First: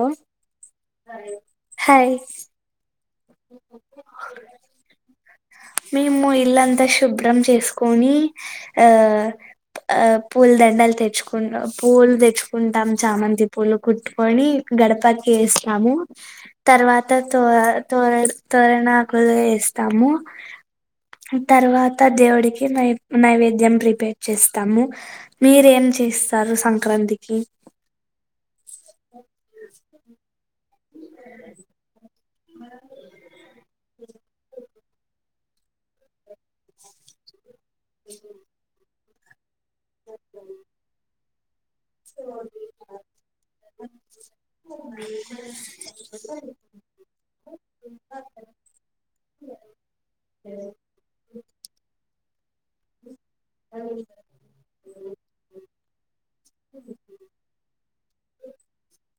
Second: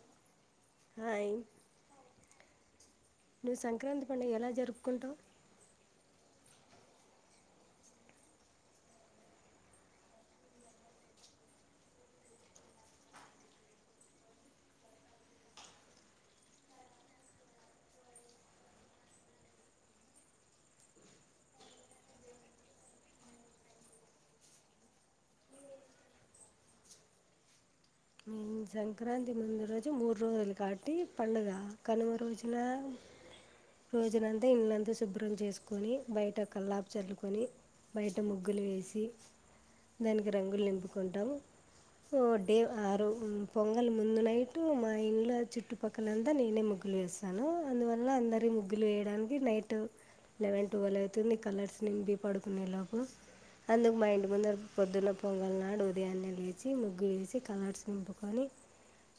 Hello hi hi నువ్వు సంక్రాంతి పండుగ ఎలా జరుపుకుంటావు మేము ఇల్లుంతా శుభ్రం చేసుకొని ఆ ఆ పూల దండలు తెచ్చుకు పూలు తెచ్చుకుంటాము చామంతి పూలు కుట్టుకొని గడపకి వేస్తాము తర్వాత తో తోర తోరణాకులు వేస్తాము తర్వాత దేవుడికి నై నైవేద్యం ప్రిపేర్ చేస్తాము మీరేం చేస్తారు సంక్రాంతికి ఉ సంక్రాంతి ముందు రోజు మూడు రోజలు [unintelligible] పుద [unintelligible] పండగ కను రోజునంతా ఇళ్ళంత శుభ్రం చేసు కొని బయట కల్లాపు చల్లుకొని బయట ముగ్గులు వేసి దానికి రంగులు నింపుకుంటాము సొ డే ఆరు పొంగలి ముందు నైట్ మా ఇండ్ల చుట్టుపక్కలంతా నేనే ముగ్గులు వేస్తాను అందువల్ల అందరి ముగ్గులు వేయడానికి నైట్ లెవెన్ ట్వల్వ్ అవుతుంది కలర్స్ నింపి పడుకునే లోపు అందుకు మా ఇంటి ముందర పొద్దున్న పొంగల్ నాడు ఉదయానె లేచి ముగ్గు వేసి కలర్స్ నింపుకొని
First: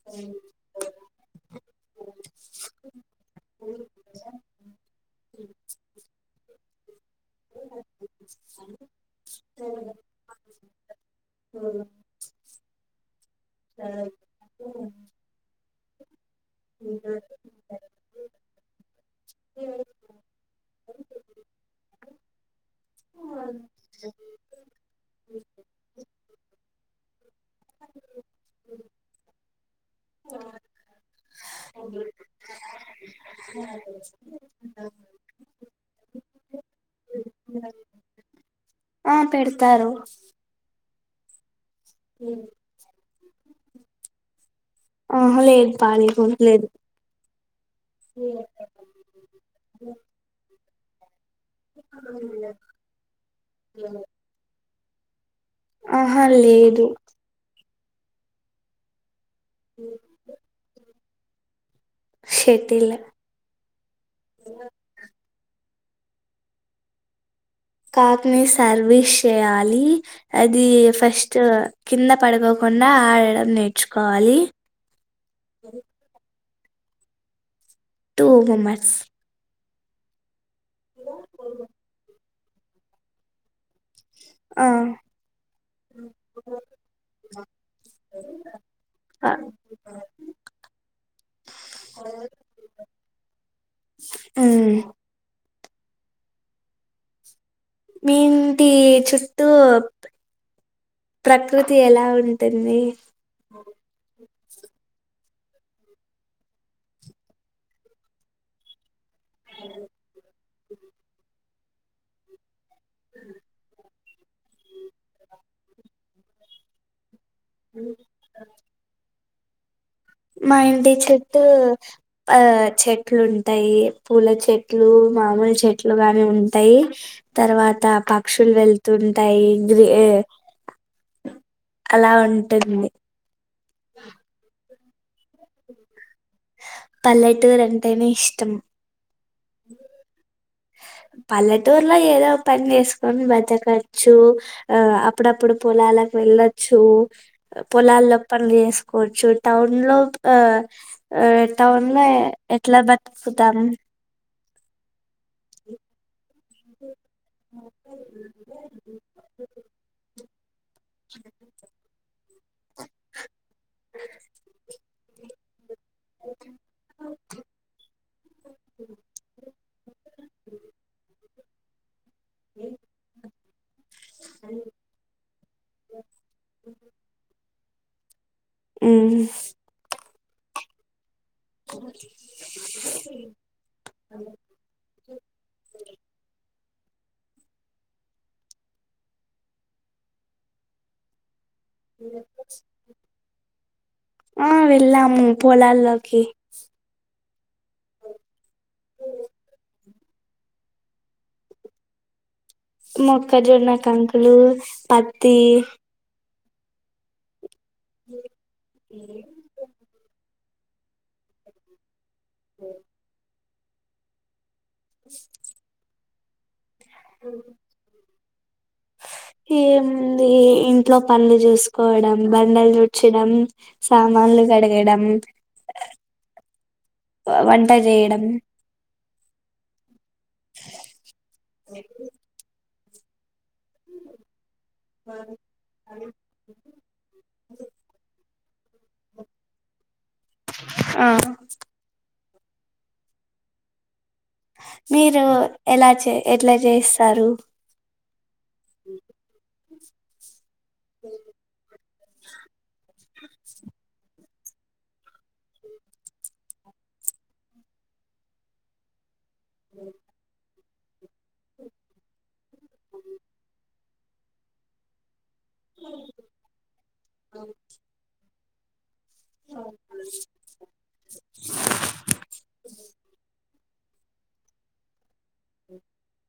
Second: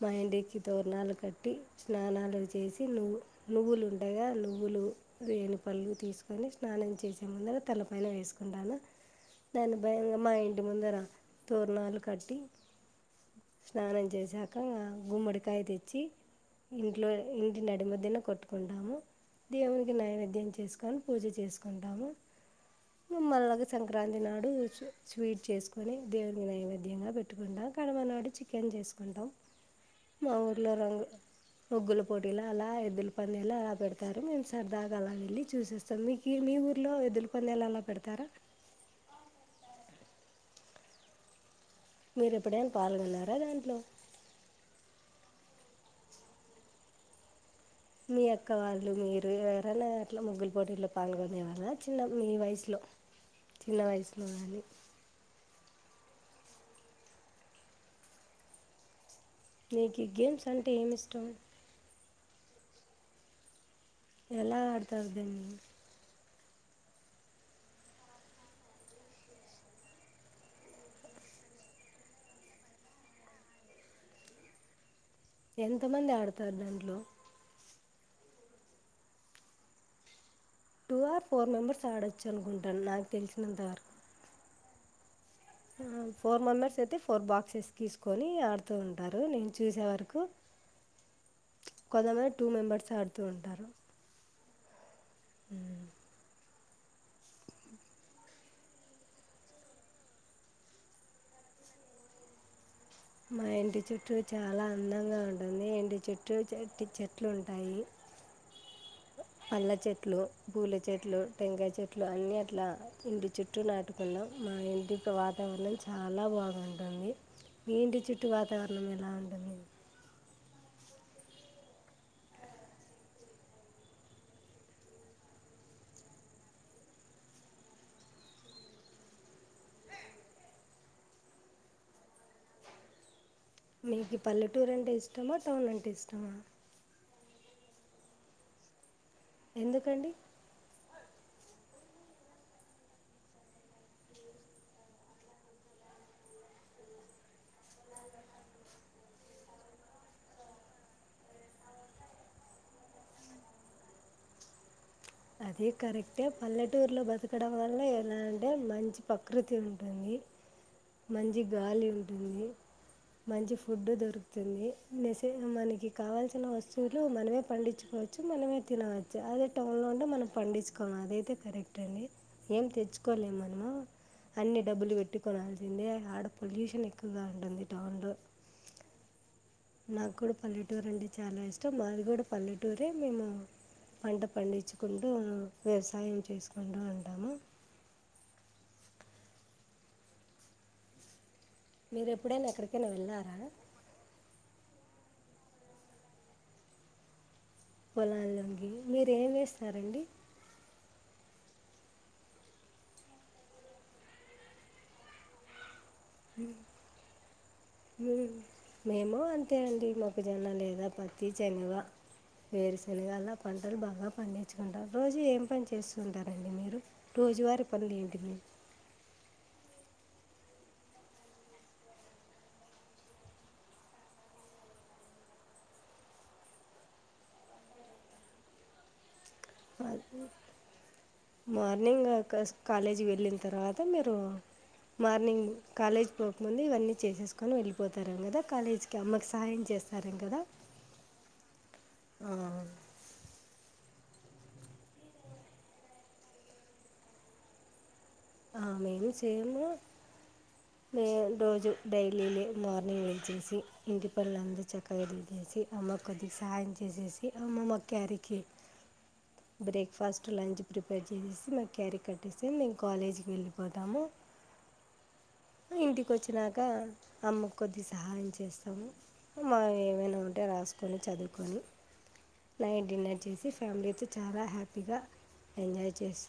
మా ఇంటికి తోరణాలు కట్టి స్నానాలు చేసి నువ్వు నువ్వులు ఉంటాయిగా నువ్వులు వేనిపళ్ళు తీసుకొని స్నానం చేసే ముందర తలపైన వేసుకుంటాను దాని భయంగా మా ఇంటి ముందర తోరణాలు కట్టి స్నానం చేసాక గుమ్మడికాయ తెచ్చి ఇంట్లో ఇంటి నడి మధ్యన కొట్టు కొంటాము దేవుని కి నైవేద్యం చె చేసుకుని పూజ చేసుకుంటాము ఇక మల్లగ సంక్రాంతి నాడు స్వీట్ చేసుకుని దేవునికి నైవేద్యంగా పెట్టుకుంటాం కనుమనాడు చికెన్ చేసుకుంటాం మా ఊర్లో రంగు ముగ్గుల పోటీలు అలా ఇలా పెడతారు మేం సర్ది దాగా అలా వెళ్ళి చూసేస్తాం మీకీ మీకు మీ ఊరిలో ఎద్దులు పందాలు అలా పెడతారా ఆ పెడతారు మీరు ఎప్పుడైనా పాల్గొన్నర అ దాంట్లో ఆహా లేదు పాల్ గోనలేదు మీ అక్క వాళ్ళు మీరు ఎవరైనా అట్లా ముగ్గులు పోటీలో పాల్ గో అవల చిన్న మీ వయసులో చిన్న వయసులో కానీ [inaudible] ఆహా లేదు నీకి గేమ్స్ అంటే ఏమి ఇస్ టమ్ శటిల్ ఎలా ఆడతారు దీన్ని కాక్ని సర్వీస్ చేయాలి అది ఫస్ట్ కింద పడుకోకుండా ఆడడం నేర్చుకోవాలి ఎంత మంది ఆడ్ డ్తరుడంట్లో two members two or four members ఆడచ్ చ్చు అనుకుంటాను నాకు తెలిసినంతవరకు ఆ ఆ ఫోర్ మెంబెర్స్ అయితే ఫోర్ బాక్సెస్ తీసుకొని ఆడుతూ ఉంటారు ఆ నేను చూసే వరకు కొంత మంది టూ మెంబెర్స్ ఆడుతూ ఉంటారు ఆ హుమ్ మీ ఇంటి చుట్టూ ప్రకృతి ఎలా ఉంటుంది మా ఇంటి చుట్టూ చాలా అందంగా ఉంటు ఉంటుంది ఎండు చెట్టు చెట్టి చెట్లు ఉంటాయి పళ్ల చెట్లు పూల చెట్లు టెంకాయ చెట్లు అన్ని అట్లా ఇంటి చుట్టూ నాటు న్నాం మా ఇంటికి వాతావరణం చాలా బాగుంటుంది మీ ఇంటి చుట్టూ వాతావరణం ఎలా ఉ మా ఇంటి చుట్టు ఆ చెట్లు ఉంటాయి పూల చెట్లు మామిడి చెట్లు గాని ఉంటాయి తర్వాత పక్షులు వెళతుంటాయి గ్రీ అలా ఉంటుంది మీకు పల్లెటూరు అంటె ఇష్టమా టౌన్ అంటే ఇష్టమా పల్లెటారు అంటేనే ఇష్టం ఎందుకండి ఊర్లో ఏదో ఒక పని చేసుకొని బతకొచ్చు ఆ అప్పుడప్పుడు పొలాలకు వెళ్ళొచ్చు పొలాల్లో పనులు చేసుకోవచ్చు టౌన్ లో ఆ టౌన్ లో ఎట్లా బతుకుతాం అదే కరెక్ట్ అయితే పల్లెటూరులో బతకడం వల్ల ఎలాఅంటే మంచి ప్రకృతి ఉంటుంది మంచి గాలి ఉంటుంది మంచి ఫుడ్ దొరుకుతుంది అనేసి హ్మ్ మనకి కావాల్సిన వస్తువులు మనమే పండించుకోవచ్చు మనమే తినవచ్చు అది మనం పండించుకోవాలం అదైతే కరెక్ట్ అండి ఏం తెచ్చుకోలే మరి అ అన్ని డబ్బులు పెట్టు కొనాల్సిందే ఆడ పొల్యూషన్ ఎక్కువగా ఉంటుంది ట్టడు హ్మ్ నాకు కూడా పల్లెటూరు అంటే చాలా ఇష్టం మాదిగూడ పల్లెటూరే మేము పంట పండించుకుంటూ వ్యవసాయం చేసుకు కొండ ఉంటాము మీరు ఎప్పుడైనా ఎక్కడికైనా వెళ్ళారా ఆ వెళ్ళాము పొలాల్లోకి పొలంలో కి మీరు ఏమి వేస్తారండి మొక్కజొన్న కంకులు పత్తి హ్మ్ మేము అంతే అండి మాకు జొన్న లేదా పత్తి [inaudible] వేరు శనగలా పంటలు బాగా పండి మీకు రోజు ఏం పని చేస్త ఉంటారండి మీరు రోజువారి పనులు ఏంటి మరి ఏముంది ఇంట్లో పన్లు చూసుకోవడం బండలు తుడచడం సామాన్లు కడగడం వంట చేయడం మీ మార్నింగ్ కాస్ కాలేజీ వెళ్ళిన తర్వాత మీరు మార్నింగ్ కాలేజ్ పోకముందు ఇవన్నీ చేసేసుకొని వెళ్ళిపోతారు కదా కాలేజ్ కి అమ్మకు సాయం చేస్తారు సరే కదా ఆ ఉ మీరు ఎలా చే ఎట్లా చేస్తారు. ఆమె ఏమి చేయలే. లే రోజు డైలీ లే మార్నింగ్ లేచెసి ఇంటి పనులంతా చక్కగా చేసేసి. అమ్మకు కొద్దిగా సాహయం చేసేసి. అమ్మమ్మ క్యారికి- బ్రేక్ పాస్ట్, లంచ్. ప్రిపేర్ చేసేసి మాకు క్యారీ కట్టేసి. మేము కాలేజ్కి. వెళ్ళిపోతాము. ఇంటికి వచ్చినాక. అమ్మకు కొద్ది సహాయం చేస్తా మావి ఏమైనా ఉంటే రాసుకొని, చదువుకొని నైట్ డిన్నర్ చేసి. ఫ్యామిలీతొ చాలా హ్యాపీగా. ఎంజాయి చేసి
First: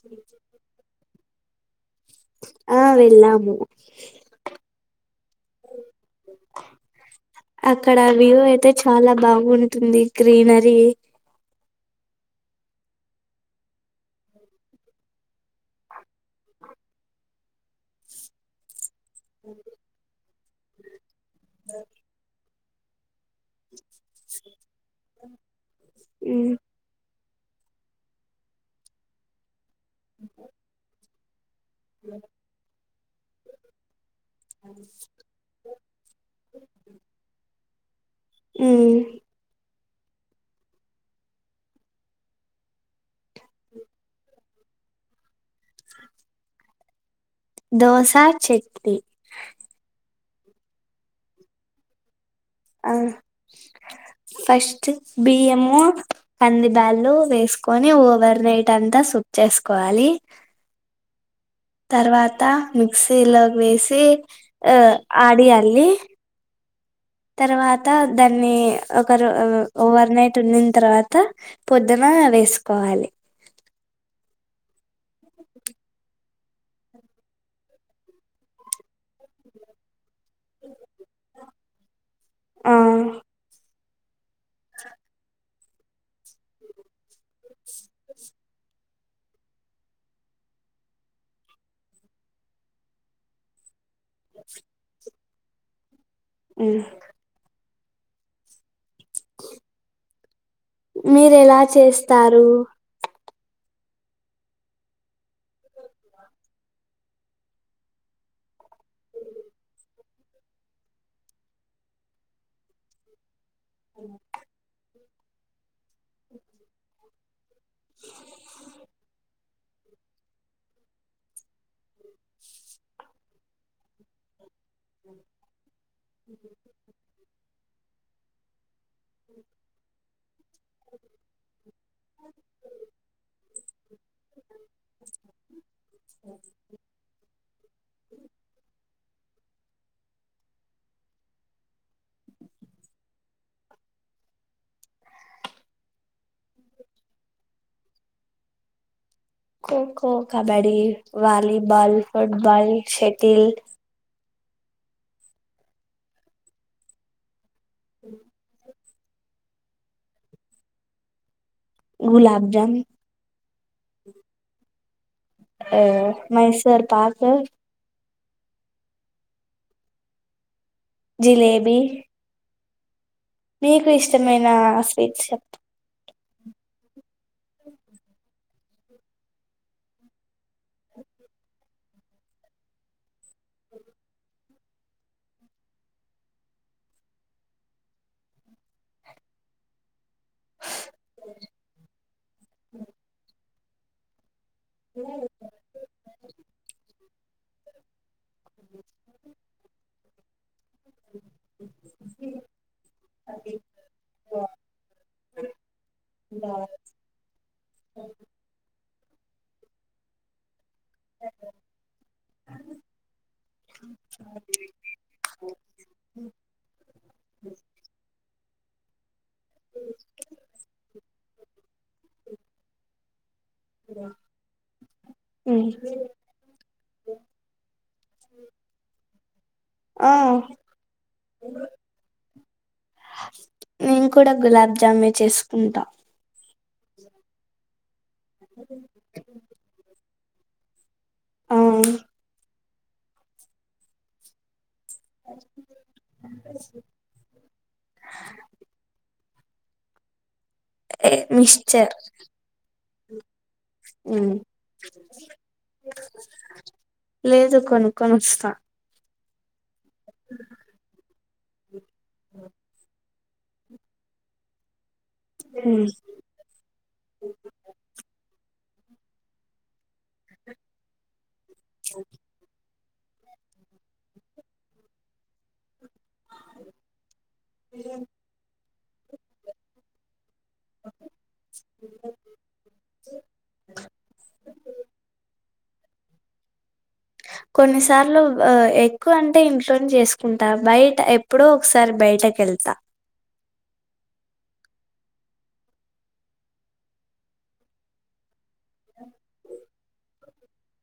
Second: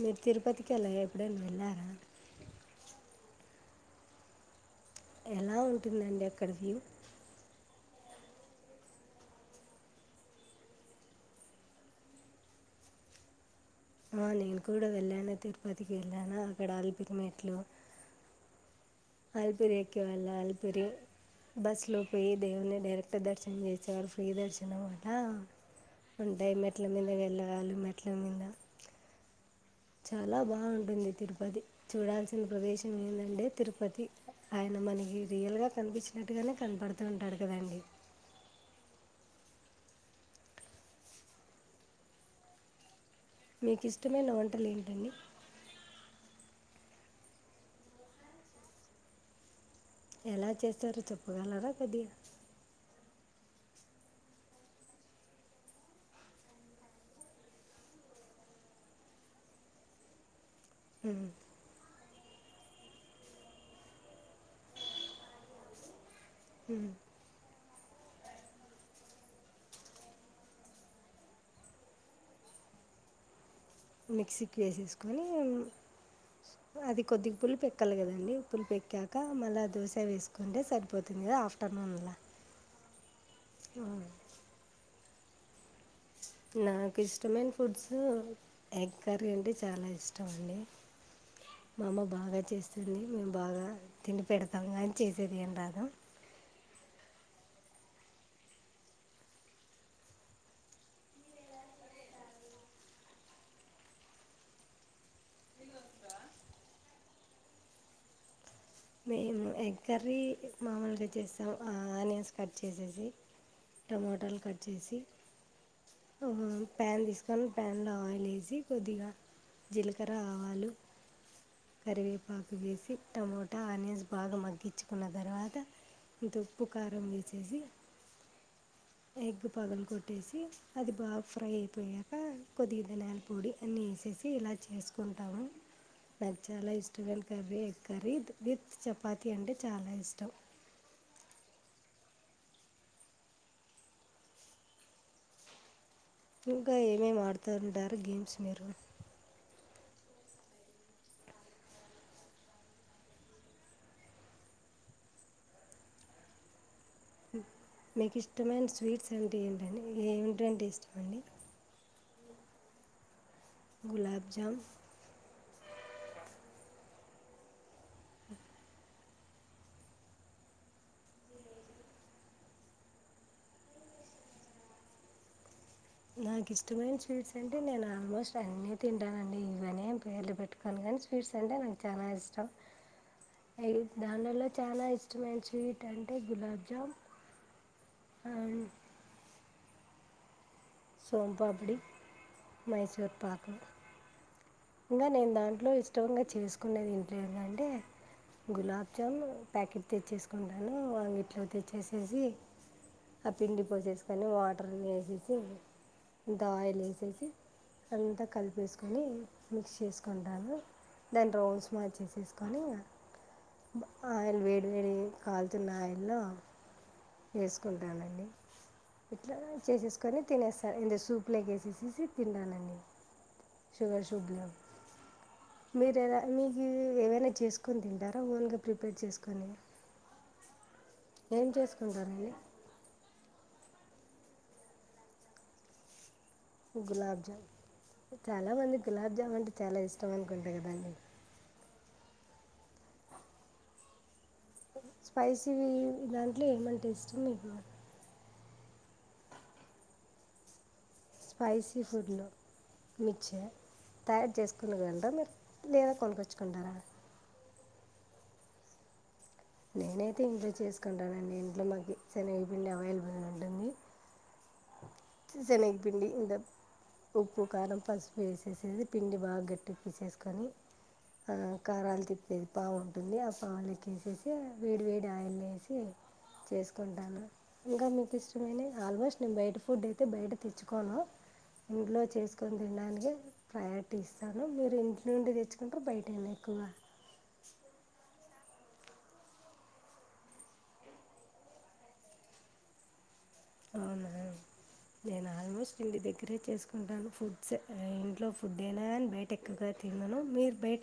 మీరు తిరుపతికి. ఎల్లరా ఎప్పుడన్నా వెళ్లారా. ఆ వెళ్ళాము. ఎలా ఉంటుందండి. అక్కడ వ్యూ అక్కడ వ్యూ అయితే చాలా బాగుంటుంది. గ్రీనరీ ఆ నేను కూడా వెళ్ళాను, తిరుపతికి వెళ్ళాను. అక్కడ అలిపిరి మెట్లు అలిపిరి ఎక్కి వెళ్లాలి. పిరి బస్ లో పోయిమ్ దేవుని డైరెక్ట్ దర్శనం చేసేవారు. ఫ్రీ దర్శనం అంటా. ఉంటాయి. మెట్ల మీద వెళ్ళా వాళ్లు మెట్ల మీద. చాలా బాగుంటుంది. తిరు పది చూడాల్సిన ప్రదేశం. ఇదెనండి తిరుపతి. ఆయన మనకి రియల్ గా కనిపించినట్టుగానే కనపడుతూ ఉంటాడు. కదా అండి. ఉ మీకు ఇష్టమైనా వం వంటలు ఏంటండీ. దోశా, చెట్నీ ఎలా చేస్తారు. చెప్పగలరా కొద్ది గా ఆ ఫస్ట్ బియ్యము కంది బ్యాళ్ళు వేసుకొని ఓవర్ నైట్ అంతా సుక్ చేసుకోవాలి. హ్మ్ తర్వాత మిక్సీలో వేసి ఆ ఆడియాలి [inaudible] తర్వాత దాన్ని ఒకరో ఓవర్ నైట్ ఉన్నిన తర్వాత పొద్దున వేసుకోవాలి మిక్సీకి వేసేసుకొని అది కొద్దిగా పుల్పేక్కాలి కదండి పుల్ పెక్కాక మళ్ళీ ఆ దోశ వేస్ కుంటే సరిపోతుంది కదా ఆఫ్ [inaudible] ఆ ఆ నా కిష్ స్టమైన ఫుడ్స్ ఎగ్ కర్రీ అంటే చాలా ఇష్టం అండి మా అమ్మ బాగా చేస్తుంది మేము బాగా తిండి పెడతాం అని చేస్ [inaudible] మ్ మీరు ఎలా చేస్తారు. మేము ఎగ్ కర్రీ మామూల్గా చేస్తాం ఆనియన్స్ కట్ చేసేసి టమాటాలు కట్ చేసి ఆహ పాన్ తీస్కో ప్యాన్లో ఆయిల్ ఏసి కొద్దిగా జీలకర్ర, ఆవాలు, కరివేపాకు వేసి టమ టా ఆనియన్స్ నాగ మగ్ చ్చుకున్న తర్వాత ఇంత ఉప్పు, కారం వేసేసి ఎగ్ పలగొట్ ట్టేసి అది బాగా ఫ్రై అయి పోయాక కొద్దిగా ధనియాల పొడి అన్నీ ఏసేసి ఇలా చేసుకుంటాము నాకు చాలా ఇష్టమ అండి కర్రీ ఎ కర్రీ విత్ చపాతి అంటే చాలా ఇష్టం ఇంకా ఏమేం ఆడుతూ ఉంటారు గేమ్స్ మీరు kho kho, kabaddi, volleyball, football, shuttle మీకు ఇష్టమైన స్వీట్స్ అంటే ఏంటండి ఏమింటంటే ఇష్టంమండి గులాబ్జామ్ గులాబ్ జామ్ ఆ మైసూర్ పాకు జిలేబీ మీకు ఇష్టమైన స్వీట్స్ చెప్ నాకు ఇష్టమైన స్వీట్స్ అంటే నేను ఆల్మోస్ట్ అన్నీ తింటానండి. ఇవన్నీ పేర్లు పెట్టుకోను కానీ స్వీట్స్ అంటే నాకు చాలా ఇష్టం. ఏ దాంలో చాలా ఇష్టమైన స్వీట్ అంటే గులాబ్ జామ్ అండ్ సోంపాపుడి, మైసూర్ పాక్ ఇంకా నేను దాంట్లో ఇష్టంగా చేసుకునేది ఇంట్లో అంటే గులాబ్ జామ్ ప్యాకెట్ తెచ్చేసుకో అంగిట్లో తెచ్చేసేసి ఆ పిండి పోసేసుకోని వాటర్ అన్ని ఎసేసి అంతా ఆయిల్ ఎసేసి అంతా కలిపేసు కోనీ మిక్స్ చేసుకుంటాను. దాన్ని రౌండ్స్ మార్చేసేసుకొని ఆయిల్ వేడివేడి కాలుతున్న ఆయిల్లో వేసుకుంటానండి. ఇట్లా చేసేసుకొని తినేస్తారు ఇంద సూప్ లేగేసేసిసి తిండాలండి. శుగర్శు గుడ్ లక్ మీరుచేయ్ మీకు ఏవైనా చేసుకొని తింటారా ఓన్గా ప్రిపేర్ చేసుకొని ఆ ఏం చేసుకుంటారండి. నేను కూడా గులాబ్ జామే చేసుకుంటా గులాబ్ జామ్ చాలా మందికి గులాబ్ జామ్ అంటే చాలా ఇష్ ఇష్టం అనుకుంట కదండి. అవును. స్పైసీ దాంట్లో ఏమన్న టేస్ట్ ఉన్నదా ఏ మిచ్చర్ మిచ్చే తయారు చేసుకుని వెళ మీరు లేదా కొనుకొచ్చుకున్నార కొనుక్కోనొస్తా నేనైతే ఎంజాయ్ చేసుకుంటాన నేను నమ్మాగీ శనగపిండి అవైలబుల్ న్ శనగపిండి ఇంత ఉప్పు కారం పసుపు వేసి వేసేది పిండి బాగ్ గట్టిగా తీసేసుకొని ఆ కారాలు తిప్పేది పావు ఉంటుంది ఆ పావులేకేసేసి వేడి వేడి ఆయిల్లో వేసి చేసుకుంటాను ఇంకా మీకు ఇష్టమైన ఆల్మోస్ట్ నేన్ బయట ఫుడ్ అయితే బైట తెచ్చుకోను ఇంట్లో చేసుకోని తినడానికి ప్రయారిటీ ఇస్తాను మీరు ఇంటి నుండి తెచ్చుకు ట్రూ బయటేనా ఎక్కువగా కొన్నిసార్లు ఎక్కువ అంటే ఇంట్లోనే చేసుకుంటా బయట ఎప్పుడో ఒకసారి బయటకెళ్తా అవునా నేను ఆల్మోస్ట్ ఇంటి దగ్గరే చేసుకుంటాను ఫుడ్స్ ఇంట్లో ఫుడ్ అని బయట ఎక్కువగా తిన్నాను మీరు బయట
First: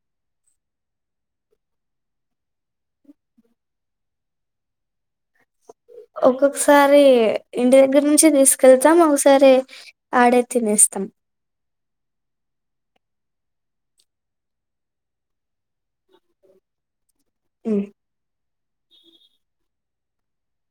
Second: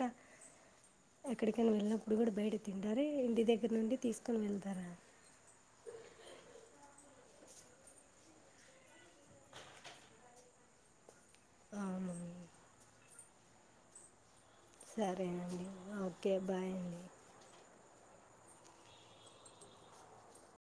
ఎక్కడికైనా వెళ్ళినప్పుడు కూడా బయట తింటారు ఇంటి దగ్గర నుండి తీసుకొని వెళ్తారా ఒక్కొక్కసారి ఇంటి దగ్గర నుంచి తీసుకెళ్తాం ఒకసారి ఆడే తినేస్తాం అవునా సరే అండి ఓకే బాయ్ అండి హ్మ్మ్